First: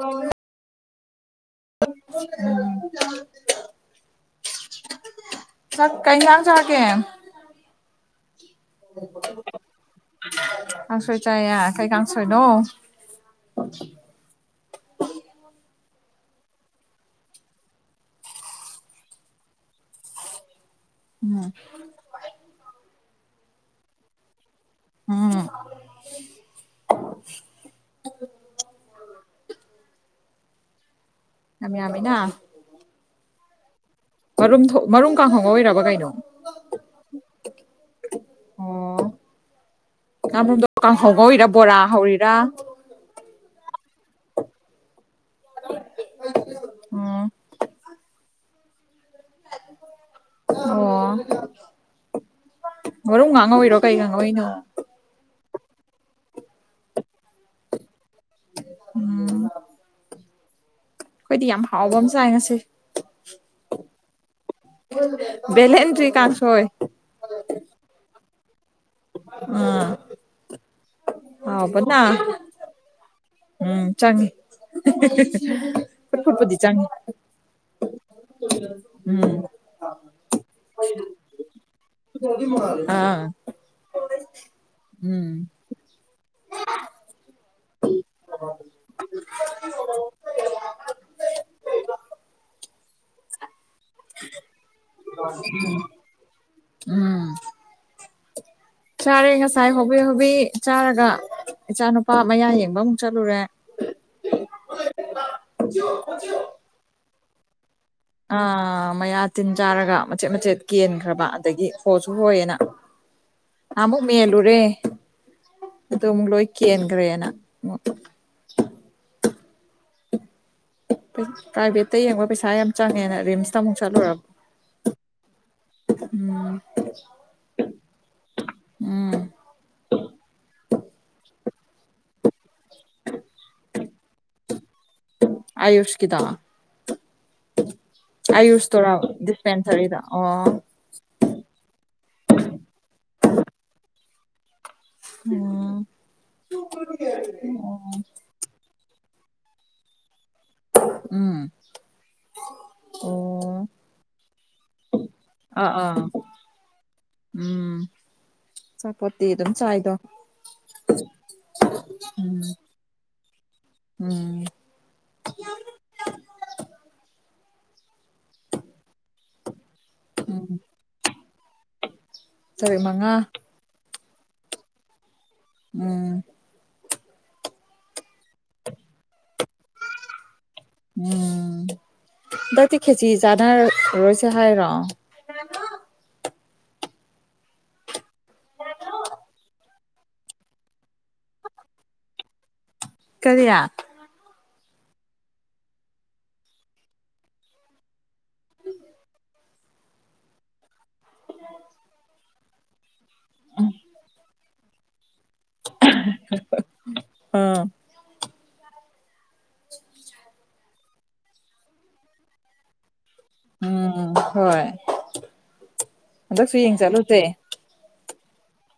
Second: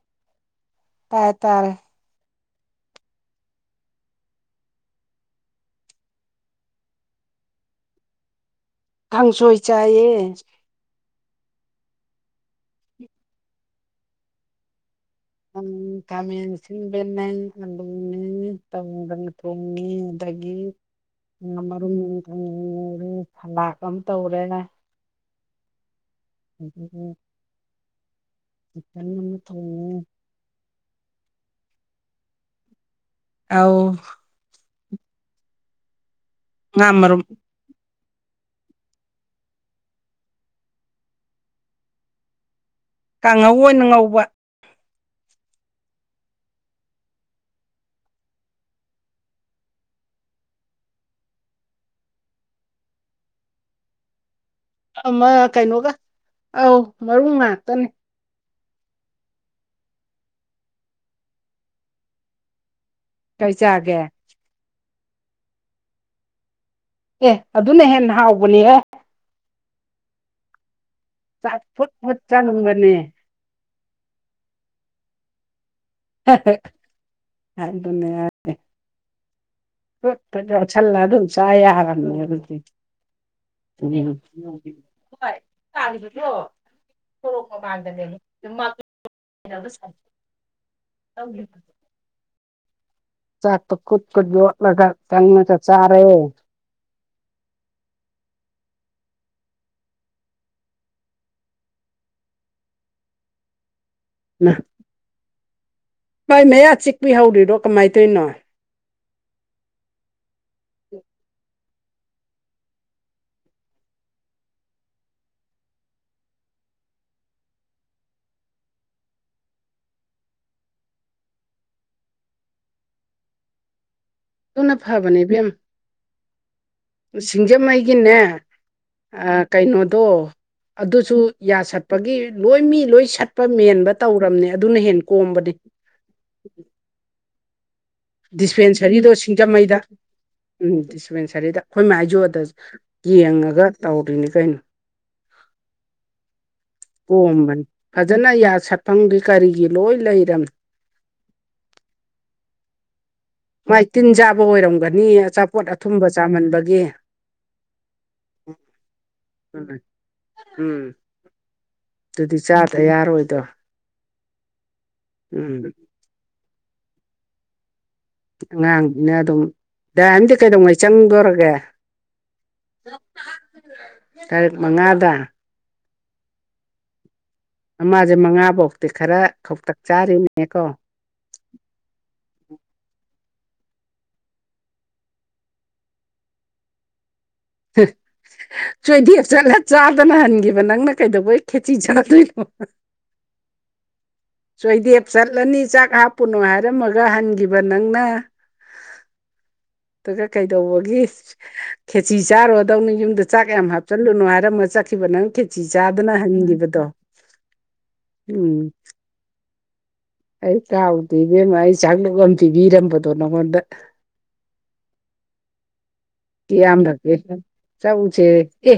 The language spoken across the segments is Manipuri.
ꯑꯣ ꯇꯥꯏ ꯇꯥꯔꯦ ꯎꯝ ꯆꯥꯛ ꯀꯩ ꯌꯦꯡꯖꯥꯡ ꯆꯥꯒꯦ ꯀꯥꯡꯁꯪꯏ ꯆꯥꯍꯦ ꯀꯥꯡꯁꯣꯏ ꯆꯥꯌꯦꯏ ꯀꯩ ꯀꯥꯡꯁꯪꯏ ꯅꯪ ꯎꯪ ꯈꯥꯃꯦꯟꯑꯁꯤꯟꯕꯅꯦ ꯑꯗꯒꯤ ꯀꯪꯗꯪ ꯊꯣꯡꯉꯤ ꯑꯗꯒꯤ ꯎꯝ ꯉꯥ ꯃꯔꯨꯝ ꯃꯔ ꯉꯧꯔꯦ ꯐꯂꯥꯛ ꯑꯃ ꯇꯧꯔꯦ ꯎꯝ ꯑꯗꯨꯒ ꯏꯊꯟ ꯊꯣꯡꯉꯤ ꯉꯃꯤꯅ ꯑꯥꯎ ꯃꯔꯨꯝ ꯊ‌ꯣ ꯃꯔꯨꯝ ꯀꯥꯡꯉꯧ ꯉꯧꯔꯤꯔꯕ ꯀꯩꯅꯣ ꯉꯥ-ꯃꯔꯨꯝ ꯑꯣ ꯉꯔꯣꯝꯗꯣ ꯀꯥꯡꯍꯧ ꯉꯧꯔꯤꯔ ꯕꯣꯔꯥ ꯍꯧꯔꯤꯔ ꯀꯥꯡꯍꯧ ꯑꯣꯏꯅ ꯉꯧꯕ ꯎꯝ ꯑꯣ ꯃꯔꯨꯝ ꯉꯥꯛ ꯉꯧꯔꯤꯔꯣ ꯀꯩꯒꯉꯧꯏꯅ‌ꯣ ꯑꯃ ꯀꯩꯅꯣꯒ ꯑꯧ ꯃꯔꯨ ꯉꯥꯛꯇꯅꯤ ꯎꯝ ꯑꯩꯈꯣꯏꯗꯤ ꯌꯥꯝ ꯍꯥꯎꯕ ꯑꯃ ꯆꯥꯏ ꯉꯁꯤ ꯀꯩ ꯆꯥꯒꯦ ꯕꯦꯂꯦꯟꯗ꯭ꯔꯤ ꯀꯥꯛꯁ‌ꯣꯏ ꯑꯦ ꯑꯗꯨꯅ ꯍꯦꯟꯅ ꯍꯥꯎꯕꯅꯤ ꯑꯦ ꯑꯥ ꯆꯛ ꯐꯨꯠ ꯐꯨꯠ ꯆꯪꯕꯅ‌ꯦ ꯎꯝ ꯆꯪꯉꯤ ꯍꯥ ꯐꯨꯠ-ꯐꯨꯠꯄꯨꯗꯤ ꯆꯪꯉꯤ ꯎꯝ ꯀꯨꯠ-ꯀꯨꯠ ꯌ‌ꯣꯠꯁꯜ ꯂ ꯑꯗꯨꯝ ꯆꯥ ꯌꯔꯕꯅꯦ ꯑꯗꯨꯗꯤ ꯑꯥ ꯎꯝ [unintelligible] [unintelligible] ꯆꯥꯛ ꯇ‌ꯣ ꯀꯨꯠ-ꯀꯨꯠ ꯌ‌ꯣꯠꯂꯒ ꯆꯪꯑꯒ ꯆꯥꯔ‌ꯣ ꯎꯝ ꯆꯥꯔꯦ ꯉꯁꯥ꯭ꯏ ꯍꯣꯕꯤ ꯍꯣꯕꯤ ꯆꯥ꯭ꯔꯒ ꯏꯆꯥ ꯅꯨꯄꯥ ꯃꯌꯥ ꯌꯦꯡꯕ ꯑꯃꯨꯛ ꯆꯠꯂꯨꯔꯦ ꯃꯍꯥ ꯃꯥꯏ ꯃꯌꯥ ꯆꯤꯛꯄꯤ ꯍꯧꯔꯤꯔꯣ ꯀꯃꯥꯏ ꯇꯩꯅꯣ ꯑ ꯃꯌꯥ ꯇꯤꯟ ꯆꯥꯔꯒ ꯃꯆꯦꯠ ꯃꯆꯦꯠ ꯀꯦꯟꯈ꯭ꯔꯕ ꯑꯗꯒꯤ ꯍꯣꯁꯨ ꯍꯣꯏꯌꯦꯅ ꯑꯃꯨꯛ ꯃꯦꯜꯂꯨꯔꯦ ꯑꯗꯨ ꯑꯃꯨꯛ ꯂꯣꯏ ꯀꯦꯟꯒ꯭ꯔ‌ꯦꯅ ꯄ꯭ꯔꯥꯏꯚꯦꯠꯇ ꯌꯦꯡꯕ ꯄꯩꯁꯥ ꯌꯥꯝ ꯆꯪꯉꯦꯅ ꯔꯤꯝꯁꯇ ꯑꯃꯨꯛ ꯆꯠꯂꯨꯔꯕ ꯇꯨꯅ ꯐꯕꯅꯦ ꯏꯕꯦꯝ ꯎꯝ ꯁꯤꯡꯖꯃꯩꯒꯤꯅꯦ ꯎꯝ ꯑ ꯀꯩꯅꯣꯗꯣ ꯑꯗꯨꯁꯨ ꯌꯥ ꯁꯠ ꯄꯒꯤ ꯂꯣꯏ ꯃꯤ ꯂꯣꯏ ꯁꯠꯄ ꯃꯦꯟꯕ ꯇꯧꯔꯝꯅꯦ ꯑꯗꯨꯅ ꯍꯦꯞ ꯀꯣꯝꯕꯅꯦ ꯑꯌꯨꯁꯀꯤꯗꯣ [inaudible] ꯗꯤꯁꯄꯦꯟꯁꯔꯤꯗꯣ ꯁꯤꯡꯖꯃꯩꯗ ꯗꯤꯁꯄꯦꯟꯁꯔꯤꯗꯣ ꯑꯣ ꯎꯝ ꯗꯤꯁ ꯄꯦꯟꯁꯔꯤꯗ ꯑꯩꯈꯣꯏ ꯃꯥꯏꯖꯣ ꯑꯗ ꯌꯦꯡꯉꯒ ꯇꯧꯔꯤꯅꯤ ꯀꯩꯅꯣ ꯎꯝ ꯑꯣ ꯑꯗꯨꯅ ꯌꯥ ꯁꯠ ꯐꯪꯒꯤ ꯀꯔꯤꯒꯤ ꯂꯣꯏ ꯂꯩꯔꯝ ꯎꯝ ꯑꯣ ꯃꯥꯏ ꯇꯤꯟ ꯆꯥꯕ ꯑꯣꯏꯔꯝꯒꯅꯤ ꯑꯆꯥꯄꯣꯠ ꯑꯥ ꯑꯥ ꯑꯊꯨꯝꯕ ꯆꯥꯃꯟꯕꯒꯤ ꯆꯥꯄ‌ꯣꯠꯇꯤ ꯑꯗꯨꯝ ꯎꯝ ꯆꯥꯏꯗꯣ ꯗꯨꯗꯤ ꯎꯝ ꯆꯥꯗ ꯌꯥꯔꯣꯏꯗꯣ ꯎꯝ ꯎꯝ ꯑꯉꯥꯡꯅꯤꯅ ꯑꯗꯨꯝ ꯗꯥꯏꯝꯗꯤ ꯎꯝ ꯀꯩꯗꯧꯉꯩ ꯆꯪꯗꯣꯔꯒꯦ ꯇꯥꯔꯤꯛ ꯃꯉꯥ ꯇꯥꯔꯤꯛ ꯃꯉꯥꯗ ꯎꯝ ꯃꯃꯥꯖ‌ꯦ ꯃꯉꯥꯐꯧꯇꯤ ꯈꯔ ꯈꯧꯇꯛ ꯆꯥꯔꯤꯅꯤꯅꯦꯀꯣ ꯎꯝ ꯗꯥꯛꯗꯤ ꯈꯦꯖꯤ ꯆꯅ ꯔꯣꯏꯁꯦ ꯍꯥꯏ ꯔꯣ ꯐ ꯆꯣꯏꯗꯤꯞ ꯆꯠꯂ ꯆꯥꯗꯅ ꯍꯟꯈꯤꯕ ꯅꯪꯅ ꯀꯩꯗꯧꯕꯩ ꯈꯦꯆꯤ ꯆꯥꯗꯣꯏꯅꯣ ꯀꯔꯤꯌꯥ ꯆꯣꯏꯗꯦꯞ ꯆꯠꯂꯅꯤ ꯆꯥꯛ ꯍꯥꯞꯄꯨꯅꯣ ꯍꯥꯏꯔꯝꯃꯒ ꯍꯟꯈꯤꯕ ꯅꯪꯅ ꯑꯗꯨꯒ ꯀꯩꯗꯧꯕꯒꯤ ꯈꯦꯆꯤ ꯆꯥꯔꯣꯗꯧꯅ ꯌꯨꯝꯗ ꯆꯥꯛ ꯌꯥꯝ ꯍꯥꯞꯆꯤꯜꯂꯨꯅꯣ ꯍꯥꯏꯔꯝꯃ ꯆꯠꯈꯤꯕ ꯅꯪ ꯈꯦꯆꯤ ꯆꯥꯗꯅ ꯍꯟꯈꯤꯕꯗꯣ ꯎꯝ ꯑꯩ ꯀꯥꯎ ꯄꯤꯕꯦꯝꯃ ꯑꯩ ꯆꯥꯛꯂꯨ ꯑꯃ ꯄꯤꯕꯤꯔꯝꯕꯗꯣ ꯅꯪꯉꯣꯟꯗ ꯎꯝ ꯍꯣꯏ ꯀ ꯍꯟꯗꯛꯁꯨ ꯌꯦꯡ ꯌꯥꯝ ꯔꯛꯄ ꯆꯠꯂꯨꯁꯦ ꯆꯧꯁꯦ ꯑꯦ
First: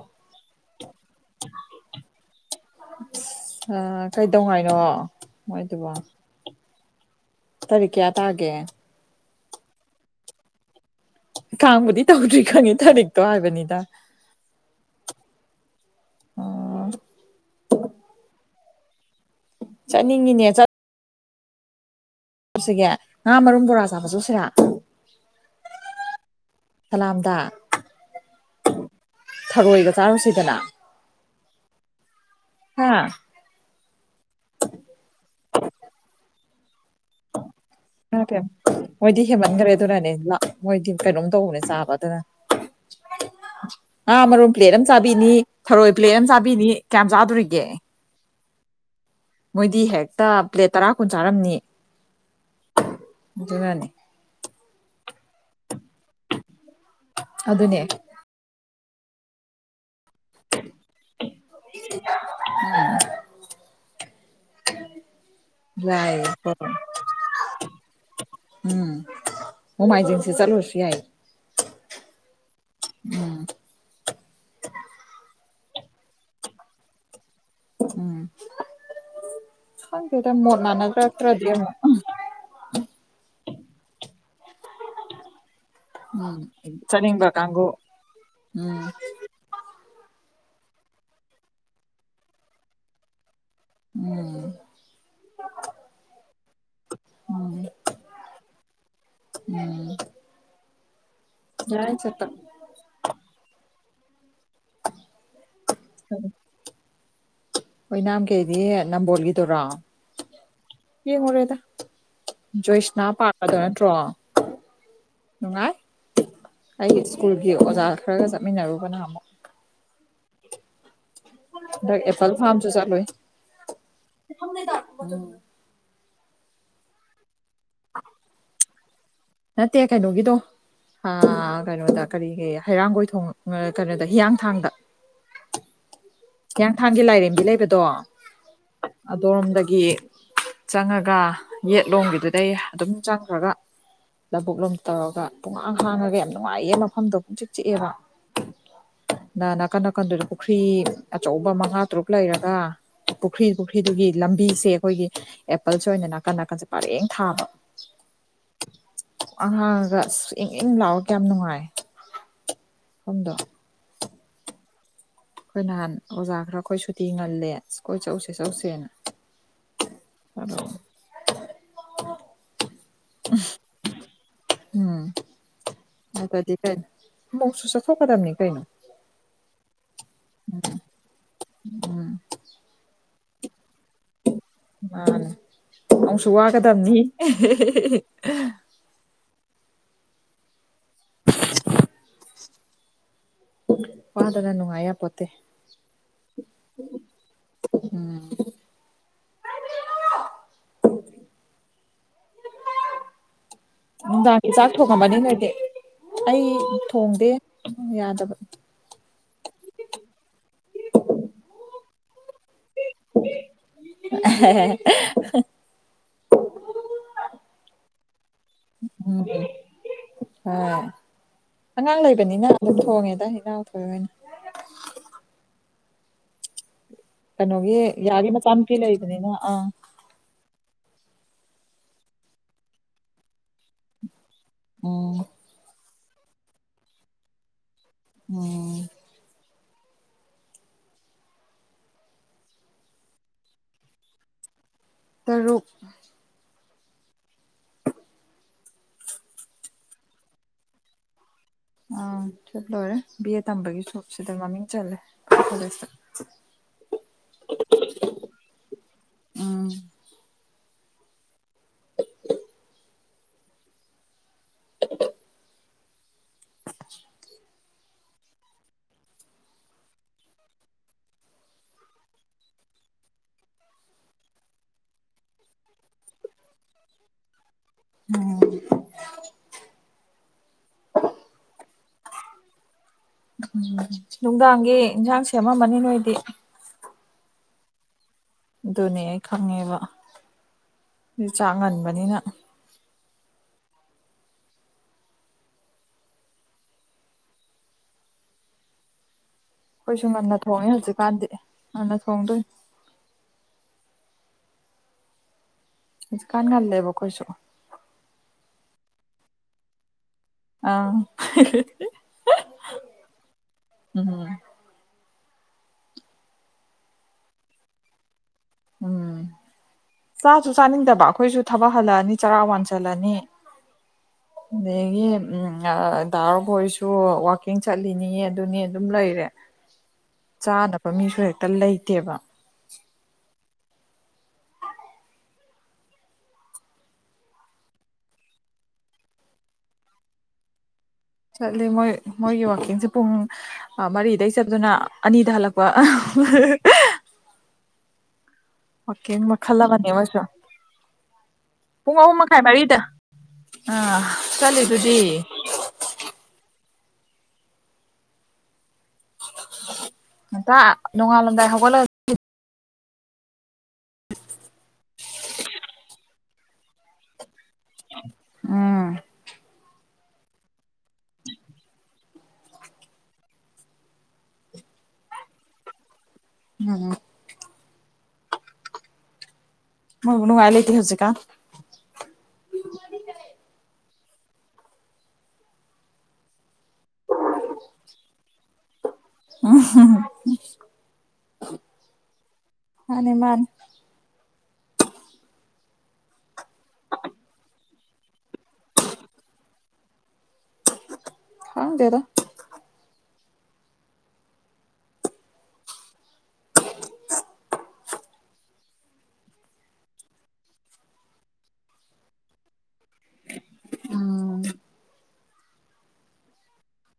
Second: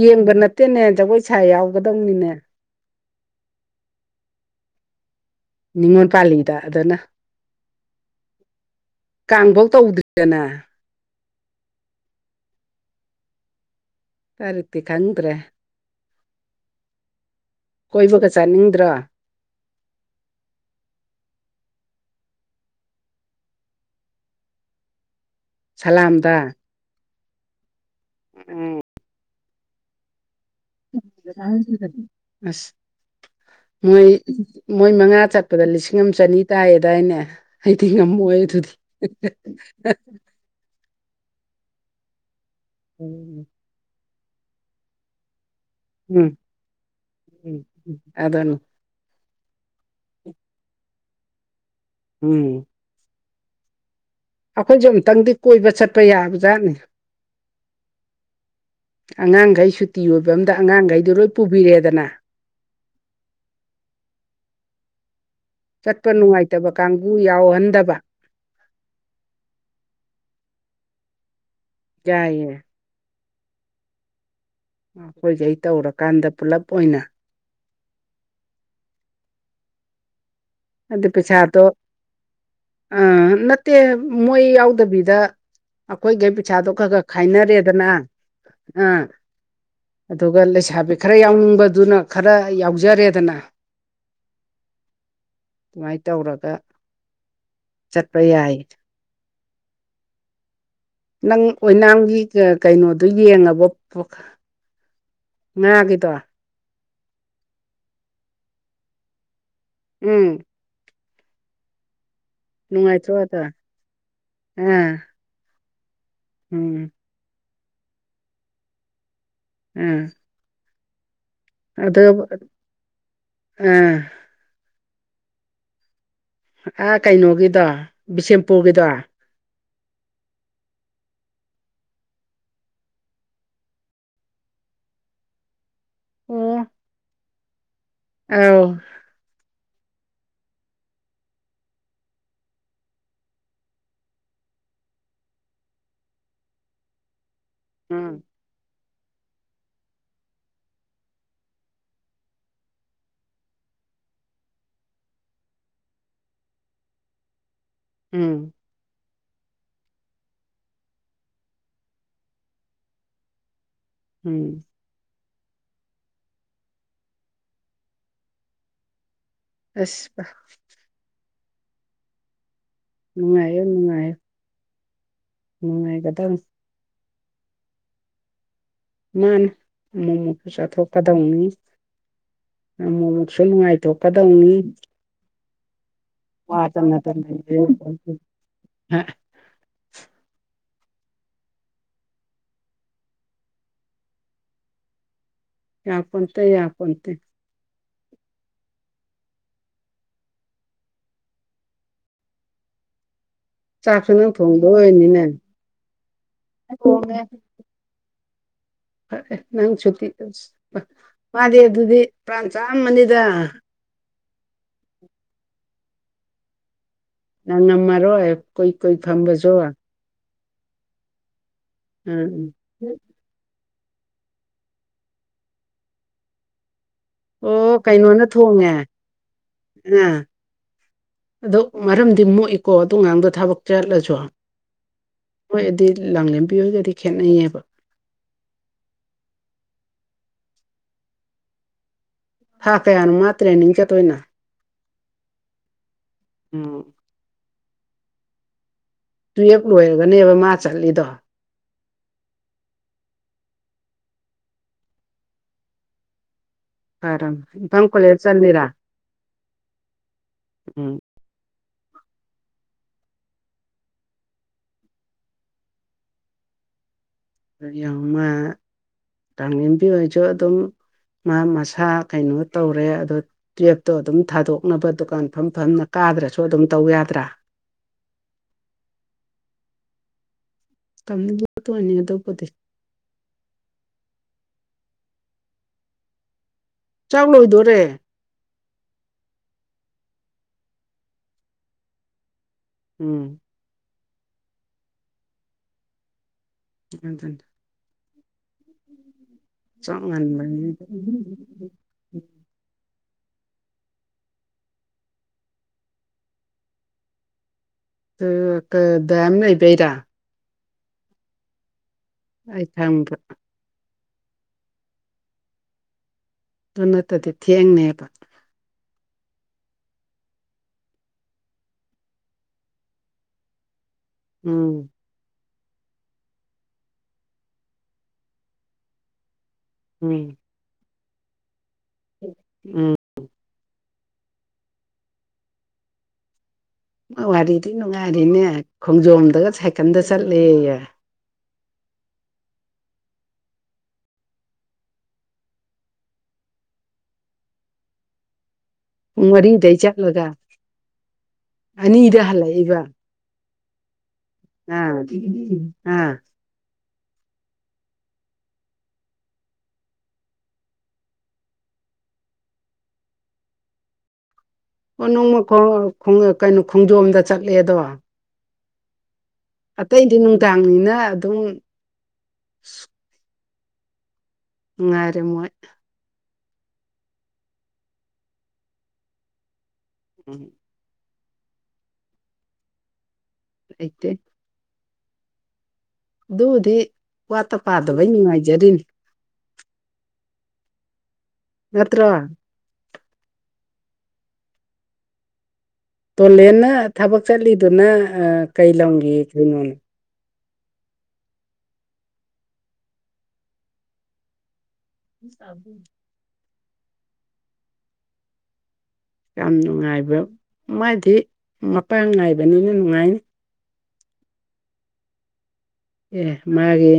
ꯌꯦꯡꯕ ꯅꯠꯇꯦꯅꯦ ꯖꯒꯣꯏ ꯁꯥ ꯌꯥꯎꯒꯗꯧꯅꯤꯅꯦ ꯑ ꯀꯩꯗꯧꯉ ꯍꯥꯏꯅꯣ ꯅꯤꯉꯣꯜ ꯄꯥꯜꯂꯤꯗ ꯑꯗꯨꯅ ꯇꯔꯤꯀꯦ ꯇꯑꯦ ꯀꯥꯡꯐꯧ ꯇꯧꯗ꯭ꯔꯤꯗꯅ ꯀꯥꯡꯕꯨꯗꯤ ꯇꯧꯗ꯭ꯔꯤ ꯈꯪꯉꯦ ꯊꯔꯤꯛꯇꯣ ꯍꯥꯏꯕꯅꯤꯗ ꯀꯔꯤꯗꯤ ꯈꯪꯗ꯭ꯔꯦ ꯑꯣ ꯀꯣꯏꯕꯒ ꯆꯥꯅꯤꯡꯗ꯭ꯔꯣ ꯆꯠꯅꯤꯡꯉꯤꯅꯦ ꯆꯠ ꯆꯁꯤꯒꯦ ꯉꯥ ꯃꯔꯨꯝ ꯕꯣꯔꯥ ꯆꯥꯕ ꯆ ꯎꯁꯤꯔ ꯁꯂꯥꯝꯗ ꯁꯥꯂꯥꯝꯗꯥ ꯊꯔꯣꯏꯒ ꯆꯥꯔꯨꯁꯤꯗꯅ ꯑꯁ ꯍꯥ ꯃꯣꯏ ꯃꯣꯏ ꯃꯉꯥ ꯆꯠꯄꯗ ꯂꯤꯁꯤꯡ ꯑꯃ ꯆꯅꯤ ꯇꯥꯏꯌꯦ ꯑꯗꯨꯏꯅꯦ ꯑꯩꯗꯤ ꯉꯝꯃꯣꯏ ꯑꯗꯨꯗꯤ ꯃꯣꯏꯗꯤ ꯍꯦꯃꯟꯈ꯭ꯔꯦ ꯑꯗꯨꯅꯅꯦ ꯃꯣꯏꯗꯤ ꯀꯩꯅꯣꯝ ꯇꯧꯕꯅꯦ ꯆꯥꯕꯗꯅ ꯎꯝ ꯉꯥ ꯃꯔꯨꯝ ꯄ꯭ꯂꯦꯠ ꯑꯃ ꯆꯥꯕꯤꯅꯤ ꯊꯔꯣꯏ ꯄ꯭ꯂꯦꯠ ꯑꯃ ꯆꯥꯕꯤꯅꯤ ꯀꯌꯥꯝ ꯆꯥꯗꯣꯔꯤꯒꯦ ꯑꯗꯅꯤ ꯃꯣꯏꯗꯤ ꯍꯦꯛꯇ ꯄ꯭ꯂꯦꯠ ꯇꯔꯥ ꯀꯨꯟ ꯆꯥꯔꯝꯅꯤ ꯎꯝ ꯑꯗꯨꯅꯅꯤ ꯑꯩꯈꯣꯏꯁꯨꯦ ꯑꯃꯨꯛꯇꯪꯗꯤ ꯀꯣꯏꯕ ꯆꯠꯄ ꯌꯥꯕ ꯖꯥꯠꯅꯤ ꯑꯗꯨꯅꯦ ꯑꯉꯥꯡꯈꯩ ꯁꯨꯇꯤ ꯑꯣꯏꯕ ꯑꯃꯗ ꯑꯉꯥꯡꯈꯩꯗꯨ ꯂꯣꯏ ꯄꯨꯕꯤꯔꯦꯗꯅ ꯎꯝ ꯆꯠꯄ ꯅꯨꯡꯉꯥꯏꯇꯕ ꯀꯥꯡꯕꯨ ꯌꯥꯎꯍꯟꯗꯕ ꯎꯝ ꯅꯣꯡꯃꯥꯏꯖꯤꯡ ꯁꯤ ꯆꯂꯁꯤ ꯌꯥꯏ ꯌꯥꯏꯌꯦ ꯎꯝ ꯑꯩꯈꯣꯏꯁꯦ ꯑꯩ ꯇꯧꯔꯀꯥꯟꯗ ꯄꯨꯂꯞ ꯑꯣꯏꯅ ꯎꯝ ꯈꯪꯗꯦ ꯗ ꯃꯣꯠ ꯃꯅꯥꯔꯛꯇꯔꯗꯤ ꯑ ꯅꯠꯇꯦ ꯃꯣꯏ ꯌꯥꯎꯗꯕꯤꯗ ꯑꯩꯈꯣꯏꯒꯩ ꯎꯝ ꯄꯩꯁꯥꯗꯣ ꯈꯔ ꯈꯔ ꯆꯠꯅꯤꯡꯕ ꯀꯥꯡꯕꯨ ꯈꯥꯏꯅꯔꯦꯗꯅ ꯎꯝ ꯑꯥ ꯑꯗꯨꯒ ꯂꯩꯁꯥꯕꯤ ꯈꯔ ꯌꯥꯎꯅꯤꯡꯕꯗꯨꯅ ꯈꯔ ꯌꯥꯎꯖꯔꯦꯗꯅ ꯎꯝ ꯑꯗꯨꯃꯥꯏꯅ ꯇꯧꯔꯒ ꯆꯠꯄ ꯌꯥꯏ ꯎꯝ ꯅꯪ ꯑꯣꯏꯅꯥꯝꯒꯤ ꯀꯩꯅꯣꯗꯨ ꯌꯦꯡꯉꯕꯣ ꯉꯥꯒꯤꯗꯣ ꯑꯣꯏꯅꯥꯝ ꯒꯤꯗꯤ ꯅꯝꯕꯣꯜꯒꯤꯗꯨꯔꯥ ꯎꯝ ꯌꯦꯡꯉꯨꯔꯦꯗ ꯖꯣꯏꯁꯅꯥ ꯅꯨꯡꯉꯥꯏꯇ꯭ꯔꯣ ꯑꯗꯣ ꯄꯥꯗ ꯅꯠꯇ꯭ꯔꯣ ꯑꯥ ꯅꯨꯡꯉꯥꯏ ꯎꯝ ꯑꯩꯒꯤ ꯁ꯭ꯀꯨꯜꯒꯤ ꯑꯣꯖꯥ ꯈꯔꯒ ꯆꯠꯃꯤꯟꯅꯔꯨꯕꯅ ꯑꯃꯨꯛ ꯎꯝ ꯑꯦꯄꯄꯜ ꯐꯥꯝꯁꯨ ꯆꯂꯨ ꯑꯥ ꯑ ꯀꯩꯅꯣꯒꯤꯗꯣ ꯕꯤꯁꯦꯝꯄꯨꯔꯒꯤꯗꯣ ꯅꯠꯇꯦ ꯀꯩꯅꯣꯒꯤꯗꯣ ꯀꯩꯅꯣꯗ ꯀꯔꯤꯒꯤ ꯍꯩꯔꯥꯡꯒꯣꯏ ꯊꯣꯡ ꯀꯩꯅꯣꯗ ꯍꯤꯌꯥꯡꯊꯥꯡꯗ ꯍꯤꯌꯥꯡꯊꯥꯡꯒꯤ ꯂꯥꯏꯔꯦꯝꯕꯤ ꯂꯩꯕꯗꯣ ꯑ ꯑꯗꯔꯣꯝꯗꯒꯤ ꯆꯪꯉꯒ ꯌꯦꯠꯂꯣꯝꯒꯤꯗꯨꯗꯩ ꯑꯗꯨꯝ ꯆꯪꯈ꯭ꯔꯒ ꯂꯕꯨꯛ ꯂꯣꯝ ꯇꯧꯔꯒ ꯄꯨꯡꯍꯥꯡ ꯍꯥꯡꯉꯒ ꯌꯥꯝ ꯅꯨꯡꯉꯥꯏꯌꯦ ꯃꯐꯝꯗꯣ ꯄꯨꯡ ꯆꯤꯛ ꯆꯤꯛꯑꯦꯕ ꯎꯝ ꯅ ꯅꯥꯀꯟ ꯅꯥꯀꯟꯗꯨꯗ ꯄꯨꯈ꯭ꯔꯤ ꯑꯆꯧꯕ ꯃꯉꯥ ꯇꯔꯨꯛ ꯂꯩꯔꯒ ꯄꯨꯈ꯭ꯔꯤ ꯄꯨꯈ꯭ꯔꯤꯗꯨꯒꯤ ꯂꯝꯕꯤꯁꯦ ꯑꯩꯈꯣꯏꯒꯤ ꯑꯦꯄꯜꯁ ꯑꯣꯏꯅ ꯅꯥꯀꯟ ꯅꯥꯀꯟꯁꯦ ꯄꯔꯦꯡ ꯊꯥꯕ ꯎꯝ ꯑꯍꯥꯡꯉꯒ ꯑ ꯏꯪ ꯏꯟ ꯂꯥꯛꯑꯣ ꯀꯌꯥꯝ ꯅꯨꯡꯉꯥꯏ ꯁꯣꯝꯗꯣ ꯎꯝ ꯑꯩꯈꯣꯏ ꯅꯍꯥꯟ ꯑꯣꯖꯥ ꯈꯔ ꯑꯩꯈꯣꯏ ꯁꯨꯇꯤ ꯉꯜꯂꯦ ꯀꯣꯏ ꯆꯧꯁꯦ ꯆꯧꯁꯦꯅ ꯑꯁꯄ ꯑꯗꯣ ꯎꯅꯨꯡꯉꯥꯏꯅꯨꯡꯉ ꯎꯝ ꯅꯨꯡꯉꯥꯏꯒꯗꯪ ꯃꯧꯁꯨ ꯊꯧꯀꯥꯗꯝꯅꯤ ꯀꯥꯏꯅ ꯃꯥꯅꯦ ꯃꯣꯃꯣ ꯄꯩꯁꯥ ꯊꯣꯛ ꯀꯗꯧꯅꯤ ꯑꯃꯨ ꯑꯃꯨꯛꯁꯨ ꯅꯨꯡꯉꯥꯏꯊꯣꯛꯀꯗꯧꯅꯤ ꯃꯥꯅꯦ ꯑꯃꯨꯛꯁꯨ ꯋꯥꯗꯅ ꯋꯥꯒꯗꯝꯕꯅꯤ ꯍ ꯋꯥꯗꯗꯅꯅꯨꯡ ꯑꯌꯥ ꯄꯠꯇꯦ ꯌꯥꯎꯄꯟꯇꯦ ꯌꯥꯎ ꯀꯟꯇꯦ ꯎꯝ [inaudible] ꯆꯥꯛꯁꯨ ꯅꯪ ꯅꯨꯡꯗꯥꯡꯒꯤ ꯆꯥꯛ ꯊꯣꯡꯗꯣꯏ ꯊꯣꯡꯉꯝꯃꯅꯤ ꯑꯣꯏꯅꯤꯅꯦ ꯅꯣꯏꯗꯤ ꯑꯩ ꯊꯣꯡꯉꯦ ꯊꯣꯡꯗꯦ ꯌꯥꯗꯕ ꯐꯔꯦ ꯅꯪ ꯁꯨꯇꯤ ꯑ ꯃꯥꯗꯤ ꯑꯗꯨꯗꯤ ꯄ꯭ꯔꯥꯟ ꯆꯥꯝꯃꯅꯤꯗ [unintelligible] ꯅꯪ ꯉꯝꯃꯔꯣꯏ ꯀꯣꯏ ꯀꯣꯏ ꯎꯝ ꯐꯝꯕꯁꯨ ꯍꯣꯏ ꯑꯉꯥꯡ ꯎꯝ ꯂꯩꯕꯅꯤꯅ ꯑꯗꯨꯝ ꯊꯣꯡꯉꯦꯗ ꯏꯅꯥꯎꯊꯣꯏ ꯑꯣꯏꯅ ꯑꯣ ꯀꯩꯅꯣꯒꯤ ꯀꯩꯅꯣꯅ ꯌꯥꯒꯤ ꯃ ꯆꯝ ꯊꯣꯡꯉꯦ ꯀꯂ ꯏꯅꯤꯅ ꯑ ꯑꯥ ꯑꯗꯣ ꯃꯔꯝꯗꯤ ꯃꯣꯛꯏꯀꯣ ꯑꯗꯨꯣꯉꯥꯡꯗꯣ ꯊꯕꯛ ꯆꯠꯂꯁꯨ ꯎꯝ ꯍꯣꯏꯗꯤ ꯂꯥꯡꯂꯦꯝꯦꯝꯕꯤ ꯍꯣꯏꯒꯗꯤ ꯈꯦꯠꯅꯩꯌꯦꯕ ꯑꯣ [unintelligible] ꯊꯥ ꯀꯌꯥꯅꯣ ꯃꯥ ꯇ꯭ꯔꯦꯅꯤꯡ ꯆꯠꯇꯣꯏꯅꯣ ꯇꯔꯨꯛ ꯎꯝ ꯇꯨꯌꯦꯞ ꯂꯣꯏꯔꯒꯅꯦꯕ ꯃꯥ ꯆꯠꯂꯤꯗꯣ ꯑꯪ ꯁꯞ ꯂꯣꯏꯔꯦ ꯕꯤ ꯑꯦ ꯇꯝꯕꯒꯤ ꯁꯣꯞꯁꯤꯗ ꯃꯃꯤꯡ ꯆꯜꯂꯦ ꯀꯣꯂꯦꯖꯇ ꯐꯔꯦ ꯏꯝꯐꯥꯡ ꯀꯣꯂꯦꯗ ꯆꯔꯥ ꯎꯝ ꯎꯝ [inaudible] ꯌꯥꯝꯃꯥꯡ ꯌꯦꯝꯄꯤ ꯑꯣꯏꯁꯨ ꯑꯗꯨꯝ ꯃꯁꯥ ꯀꯩꯅꯣ ꯇꯧꯔꯦ ꯑꯗꯨ ꯇꯨꯌꯦꯞꯇꯣ ꯑꯗꯨꯝ ꯊꯥꯗꯣꯛꯅꯕ ꯗꯨꯀꯥꯟ ꯐꯝ ꯐꯝꯅ ꯀꯥꯗ꯭ꯔꯁꯨ ꯑꯗꯨꯝ ꯇꯧ ꯌꯥꯗ꯭ꯔꯥ ꯎꯝ ꯀꯝ ꯋꯥꯅꯤꯗꯕꯨꯣ ꯎꯝ ꯅꯨꯡꯗꯥꯡꯒꯤ ꯏꯟꯁꯥꯡ ꯁꯦꯝꯃꯃꯅꯤ ꯅꯣꯏꯗꯤ ꯆꯥꯛ ꯂꯣꯏꯗꯣꯔꯦ ꯑꯗꯨꯅꯦ ꯑꯩ ꯈꯪꯉꯦꯕ ꯑꯗꯨ ꯆꯥꯡ ꯉꯟꯕꯅꯤꯅ ꯎꯝ ꯎ ꯑꯗꯨ ꯎꯝ ꯑꯩꯈꯣꯏꯁꯨ ꯉꯟꯅ ꯊꯣꯡꯉꯦ ꯍꯧꯖꯤꯛꯀꯥꯟꯗꯤ ꯉꯟꯅ ꯊꯣꯡꯗꯣꯏ ꯀꯥꯟꯒꯥꯟꯗ ꯂꯩꯦꯕꯣ ꯀꯣꯏꯁꯨ ꯗꯝ ꯂꯩꯕꯩꯔ ꯑꯥ [unintelligible] ꯑꯩ ꯊꯪꯕ ꯎꯝ ꯅꯅꯠꯇꯗꯤ ꯊꯦꯡꯡꯅꯦꯕ ꯎꯝ ꯆꯥꯁꯨ ꯆꯥꯅꯤꯡꯗꯕ ꯑꯩꯈꯣꯏꯁꯨ ꯊꯕꯛ ꯍꯜꯂꯛꯑꯅꯤ ꯆꯔꯥ ꯋꯥꯟꯁꯤꯜꯂꯅꯤ ꯎꯝ ꯑꯗꯨꯒꯤ ꯗꯥꯔꯈꯣꯏꯁꯨ ꯋꯀꯤꯡ ꯆꯠꯂꯤꯅꯤꯉ ꯑꯗꯨꯅꯤ ꯑꯗꯨꯝ ꯂꯩꯔꯦ ꯎꯝ ꯆꯥꯅꯕ ꯃꯤꯁꯨ ꯍꯦꯛꯇ ꯂꯩꯇꯦꯕ ꯎꯝ ꯋꯥꯔꯤꯗꯤ ꯅꯨꯡꯉꯥꯏꯔꯤꯅꯦ ꯈꯣꯡꯖꯣꯝꯗꯒ ꯁꯥꯏꯀꯜꯗ ꯆꯠꯂꯦꯌꯦ ꯆꯠꯂꯤ ꯃꯣꯏ ꯃꯣꯏꯒꯤ ꯋꯥꯛꯀꯤꯡꯁꯦ ꯄꯨꯡ ꯃꯔꯤꯗꯩ ꯆꯞꯗꯨꯅ ꯑꯅꯤꯗ ꯍꯜꯂꯛꯄ ꯋꯥꯛꯀꯤꯡ ꯎꯃꯔꯤ ꯃꯈꯜ ꯑꯃꯅꯦ ꯑꯃꯁꯨ ꯗꯩꯆꯥꯛꯂ ꯄꯨꯡ ꯑꯍꯨꯝ ꯑꯅꯤꯗ ꯃꯈꯥꯏ ꯃꯔꯤꯗ ꯍꯜꯂꯛꯏꯕ ꯑꯥ ꯑꯥ ꯆꯠꯂꯤꯗꯨꯗꯤ ꯎꯝ ꯇ ꯅꯨꯡꯉꯥ ꯂꯒꯥꯏ ꯍꯒꯂ ꯑꯣ ꯅꯣꯡꯃꯣꯡ ꯀꯩꯅꯣ ꯈꯣꯡꯖꯣꯝꯗ ꯆꯠꯂꯦ ꯑꯗꯣ ꯎꯝ ꯑꯇꯩꯗꯤ ꯅꯨꯡꯗꯥꯡꯅꯤꯅ ꯑꯗꯨꯝ ꯎꯉꯔꯦ ꯃ ꯎꯝ ꯃꯣꯏ ꯅꯨꯡꯉꯥꯏ ꯂ ꯂꯤꯇꯍ ꯍꯧꯖꯤ ꯀꯥ ꯑꯩꯦ ꯑꯗꯨꯕꯨꯗꯤ ꯋꯥꯠꯇ ꯄꯥꯗꯕꯩ ꯅꯨꯡꯉꯥꯏꯖꯔꯤꯅꯤ ꯎ ꯅꯠꯇ꯭ꯔ ꯍꯅꯃꯥꯟ ꯇꯣꯂꯦꯟꯅ ꯊꯕꯛ ꯆꯠꯂꯤꯗꯨꯅ ꯀꯩ ꯂꯝꯒꯤ ꯀꯩꯅꯣꯅꯦ ꯍꯥ ꯗꯦꯗ ꯆꯕꯨꯨ ꯌꯥꯝ ꯅꯨꯡꯉꯥꯏꯕ ꯃꯥꯗꯤ ꯃꯄꯥꯡ ꯉꯥꯏꯕꯅꯤꯅ ꯅꯨꯡꯉꯥꯏꯅꯤ ꯎꯝ ꯑꯦ ꯃꯥꯒꯤ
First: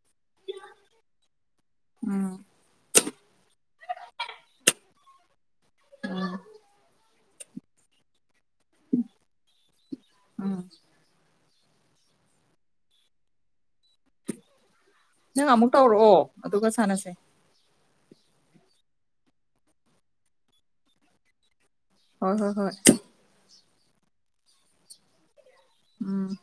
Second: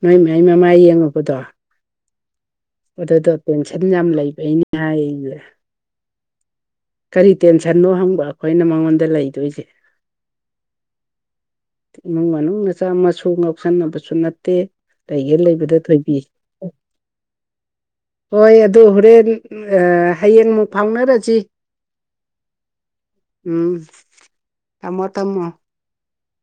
ꯅꯣꯏ ꯃꯃꯥ ꯌꯦꯡꯉꯨꯕꯗꯣ ꯎꯝ ꯑꯗꯨꯗꯣ ꯇꯦꯟꯁꯟ ꯌꯥꯝ ꯂꯩꯕꯩꯅꯦ ꯍꯥꯏꯁꯦ ꯀꯔꯤ ꯇꯦꯟꯁꯟꯅꯣ ꯍꯪꯕ ꯑꯩꯈꯣꯏꯅ ꯃꯉꯣꯟꯗ ꯂꯩꯗꯣꯏꯁꯦ ꯎꯝ ꯏꯃꯨꯡ ꯃꯅꯨꯡ ꯃꯆꯥ ꯃꯁꯨ ꯉꯥꯎꯁꯟꯅꯕꯁꯨ ꯅꯠꯇꯦ ꯂꯩꯒꯦ ꯅꯪ ꯑꯃꯨꯛ ꯂꯩꯕꯗ ꯊꯣꯏꯕꯤ ꯇꯧꯔꯛꯑꯣ ꯑꯗꯨꯒ ꯁꯥꯟꯅꯁꯦ ꯍꯣꯏ ꯑꯗꯨ ꯍꯣꯔꯦꯟ ꯍꯌꯦꯡ ꯑꯃꯨꯛ ꯐꯥꯎꯅꯔꯁꯤ꯫ ꯍꯣꯏ ꯍꯣꯏ ꯍꯣꯏ꯫ ꯎꯝ ꯇꯝꯃꯣ ꯇꯝꯃꯣ꯫ ꯎꯝ꯫